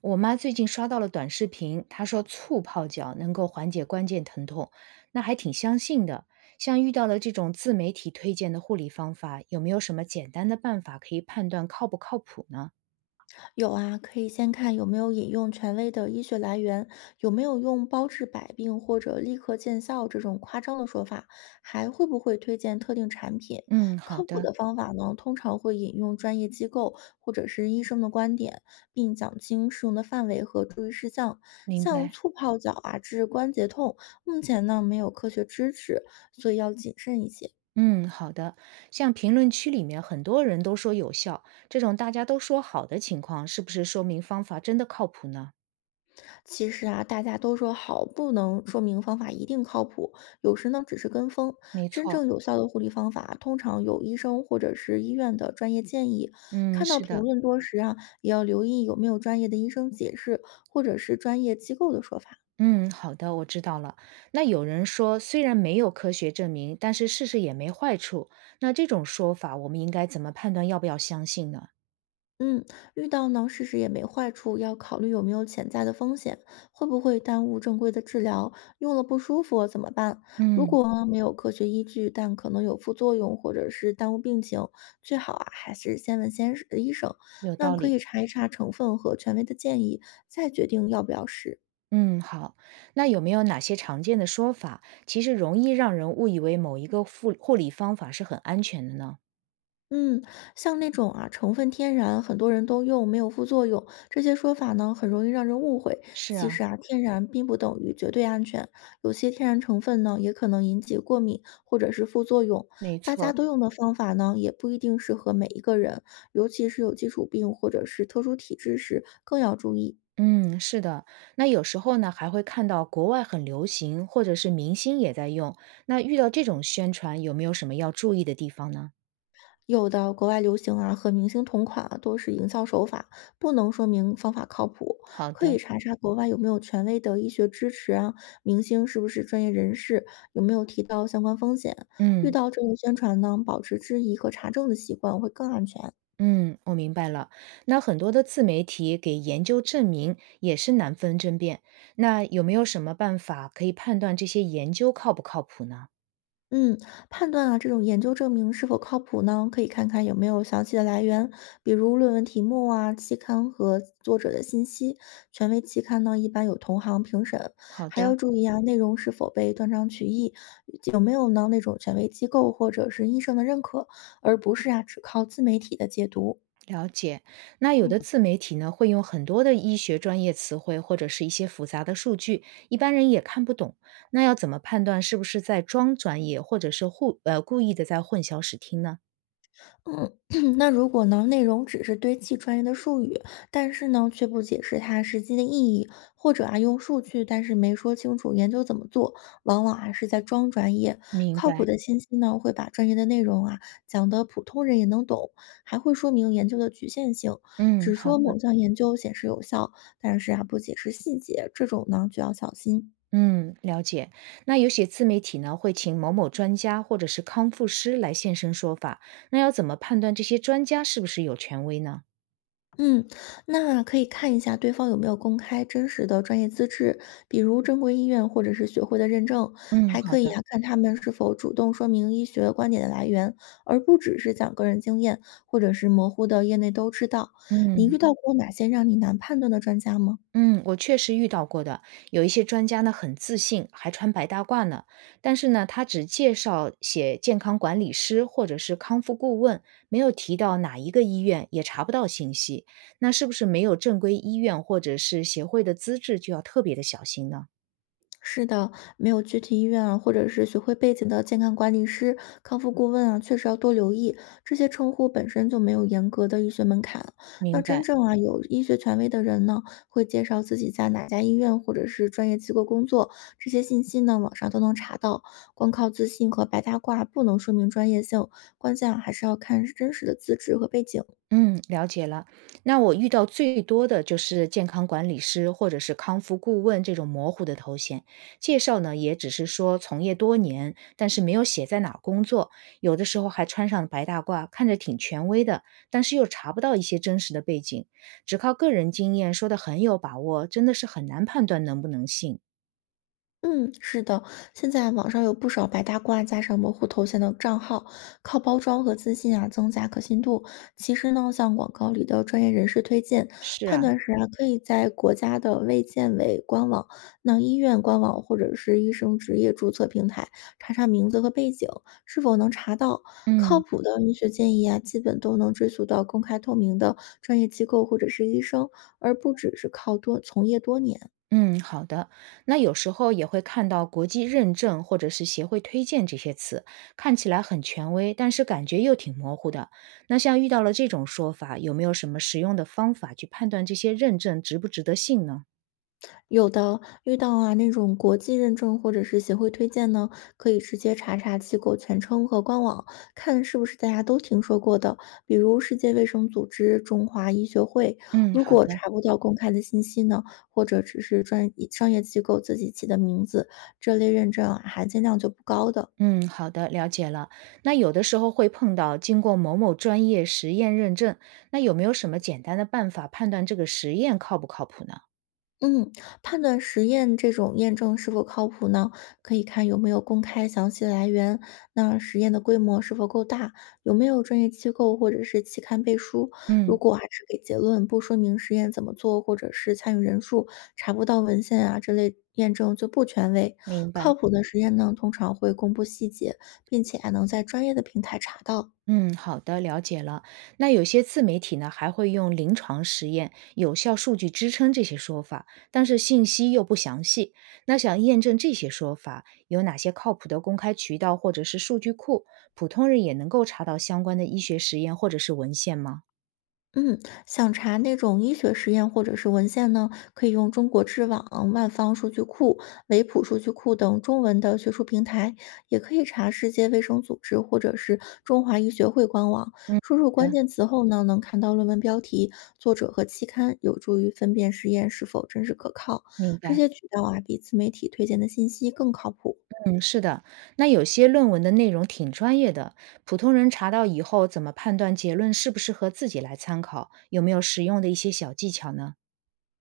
我妈最近刷到了短视频，她说醋泡脚能够缓解关节疼痛，那还挺相信的。像遇到了这种自媒体推荐的护理方法，有没有什么简单的办法可以判断靠不靠谱呢？有啊，可以先看有没有引用权威的医学来源，有没有用包治百病或者立刻见效这种夸张的说法，还会不会推荐特定产品。嗯，好靠谱的，的方法呢，通常会引用专业机构或者是医生的观点，并讲清适用的范围和注意事项。明像白。醋泡脚啊治关节痛，目前呢没有科学支持，所以要谨慎一些。嗯，好的。像评论区里面很多人都说有效，这种大家都说好的情况，是不是说明方法真的靠谱呢？其实啊，大家都说好不能说明方法一定靠谱，有时呢只是跟风。没真错，正有效的护理方法，通常有医生或者是医院的专业建议。嗯，看到是评的。论多时啊，也要留意有没有专业的医生解释，或者是专业机构的说法。嗯，好的，我知道了。那有人说，虽然没有科学证明，但是试试也没坏处。那这种说法，我们应该怎么判断要不要相信呢？嗯，遇到呢，试试也没坏处，要考虑有没有潜在的风险，会不会耽误正规的治疗，用了不舒服怎么办？如嗯，果呢没有科学依据，但可能有副作用或者是耽误病情，最好啊还是先问先医生。有那道可理。以查一查成分和权威的建议，再决定要不要试。嗯，好。那有没有哪些常见的说法，其实容易让人误以为某一个护理方法是很安全的呢？嗯，像那种啊，成分天然，很多人都用，没有副作用，这些说法呢，很容易让人误会。是其啊，实啊，天然并不等于绝对安全，有些天然成分呢，也可能引起过敏或者是副作用。没大家错。都用的方法呢，也不一定适合每一个人，尤其是有基础病或者是特殊体质时，更要注意。嗯，是的。那有时候呢，还会看到国外很流行，或者是明星也在用。那遇到这种宣传，有没有什么要注意的地方呢？有的国外流行啊和明星同款啊，多是营销手法，不能说明方法靠谱。好可以的。查查国外有没有权威的医学支持啊，明星是不是专业人士，有没有提到相关风险。遇嗯到这种宣传呢，保持质疑和查证的习惯会更安全。嗯，我明白了。那很多的自媒体给研究证明也是难分真辨，那有没有什么办法可以判断这些研究靠不靠谱呢？嗯，判断啊，这种研究证明是否靠谱呢？可以看看有没有详细的来源，比如论文题目啊、期刊和作者的信息。权威期刊呢，一般有同行评审，好还要的，注意啊，内容是否被断章取义，有没有呢那种权威机构或者是医生的认可，而不是啊只靠自媒体的解读。了解。那有的自媒体呢，会用很多的医学专业词汇或者是一些复杂的数据，一般人也看不懂。那要怎么判断是不是在装专业，或者是故意的在混淆视听呢？嗯，那如果呢，内容只是堆砌专业的术语，但是呢，却不解释它实际的意义，或者啊用数据，但是没说清楚研究怎么做，往往啊是在装专业。明靠白。谱的信息呢，会把专业的内容啊讲的普通人也能懂，还会说明研究的局限性，嗯，只好说的。某项研究显示有效，但是啊不解释细节，这种呢就要小心。嗯，了解。那有些自媒体呢，会请某某专家或者是康复师来现身说法，那要怎么判断这些专家是不是有权威呢？嗯，那可以看一下对方有没有公开真实的专业资质，比如正规医院或者是学会的认证，嗯，还好可以的。啊看他们是否主动说明医学观点的来源，而不只是讲个人经验或者是模糊的业内都知道。你遇嗯到过哪些让你难判断的专家吗？嗯，我确实遇到过的，有一些专家呢很自信，还穿白大褂呢，但是呢，他只介绍写健康管理师或者是康复顾问，没有提到哪一个医院，也查不到信息，那是不是没有正规医院或者是协会的资质，就要特别的小心呢？是的，没有具体医院啊，或者是学会背景的健康管理师、康复顾问啊，确实要多留意。这些称呼本身就没有严格的医学门槛。那明真白。正啊有医学权威的人呢，会介绍自己在哪家医院或者是专业机构工作，这些信息呢网上都能查到。光靠自信和白大褂不能说明专业性，关键啊还是要看真实的资质和背景。嗯，了解了。那我遇到最多的就是健康管理师或者是康复顾问这种模糊的头衔，介绍呢也只是说从业多年，但是没有写在哪儿工作，有的时候还穿上白大褂，看着挺权威的，但是又查不到一些真实的背景，只靠个人经验说的很有把握，真的是很难判断能不能信。嗯，是的，现在网上有不少白大褂加上模糊头衔的账号，靠包装和自信啊增加可信度。其实呢，像广告里的专业人士推荐是判啊，断时啊，可以在国家的卫健委官网、那医院官网或者是医生职业注册平台查查名字和背景，是否能查到靠嗯。谱的医学建议啊，基本都能追溯到公开透明的专业机构或者是医生，而不只是靠多从业多年。嗯，好的。那有时候也会看到国际认证或者是协会推荐这些词，看起来很权威，但是感觉又挺模糊的。那像遇到了这种说法，有没有什么实用的方法去判断这些认证值不值得信呢？有的，遇到啊那种国际认证或者是协会推荐呢，可以直接查查机构全称和官网，看是不是大家都听说过的，比如世界卫生组织、中华医学会。嗯，如好果的。查不到公开的信息呢，或者只是专商业机构自己起的名字，这类认证啊含金量就不高的。嗯，好的，了解了。那有的时候会碰到经过某某专业实验认证，那有没有什么简单的办法判断这个实验靠不靠谱呢？嗯，判断实验这种验证是否靠谱呢？可以看有没有公开详细的来源，那实验的规模是否够大，有没有专业机构或者是期刊背书。如嗯，果还是给结论不说明实验怎么做，或者是参与人数，查不到文献啊这类验证就不权威。明靠白。谱的实验呢，通常会公布细节，并且还能在专业的平台查到。嗯，好的，了解了。那有些自媒体呢，还会用临床实验、有效数据支撑这些说法，但是信息又不详细。那想验证这些说法，有哪些靠谱的公开渠道或者是数据库？普通人也能够查到相关的医学实验或者是文献吗？嗯，想查那种医学实验或者是文献呢，可以用中国知网、万方数据库、维普数据库等中文的学术平台，也可以查世界卫生组织或者是中华医学会官网。嗯，输入好关的，键词后呢，能看到论文标题、作者和期刊，有助于分辨实验是否真实可靠。明这白。些渠道啊，比自媒体推荐的信息更靠谱。嗯，是的。那有些论文的内容挺专业的，普通人查到以后，怎么判断结论适不适合自己来参考？有没有实用的一些小技巧呢？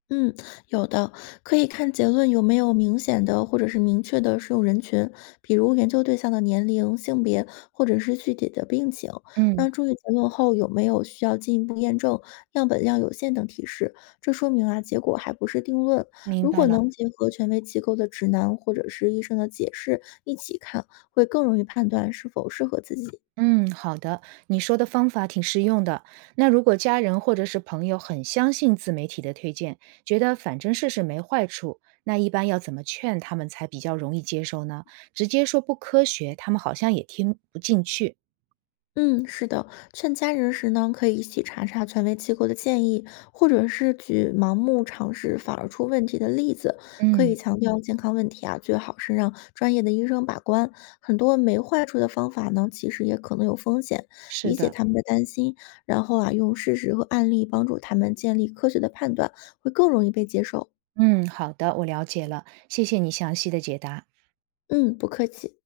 嗯，有的，可以看结论有没有明显的或者是明确的适用人群，比如研究对象的年龄、性别或者是具体的病情。嗯，那注意结论后有没有需要进一步验证、样本量有限等提示，这说明啊结果还不是定论。明如白果了。能结合权威机构的指南或者是医生的解释一起看，会更容易判断是否适合自己。嗯，好的，你说的方法挺实用的。那如果家人或者是朋友很相信自媒体的推荐，觉得反正试试没坏处，那一般要怎么劝他们才比较容易接受呢？直接说不科学，他们好像也听不进去。嗯，是的，劝家人时呢，可以一起查查权威机构的建议，或者是举盲目尝试反而出问题的例子。可以嗯，强调健康问题啊，最好是让专业的医生把关。很多没坏处的方法呢，其实也可能有风险。是理解的。他们的担心，然后啊，用事实和案例帮助他们建立科学的判断，会更容易被接受。嗯，好的，我了解了，谢谢你详细的解答。嗯，不客气。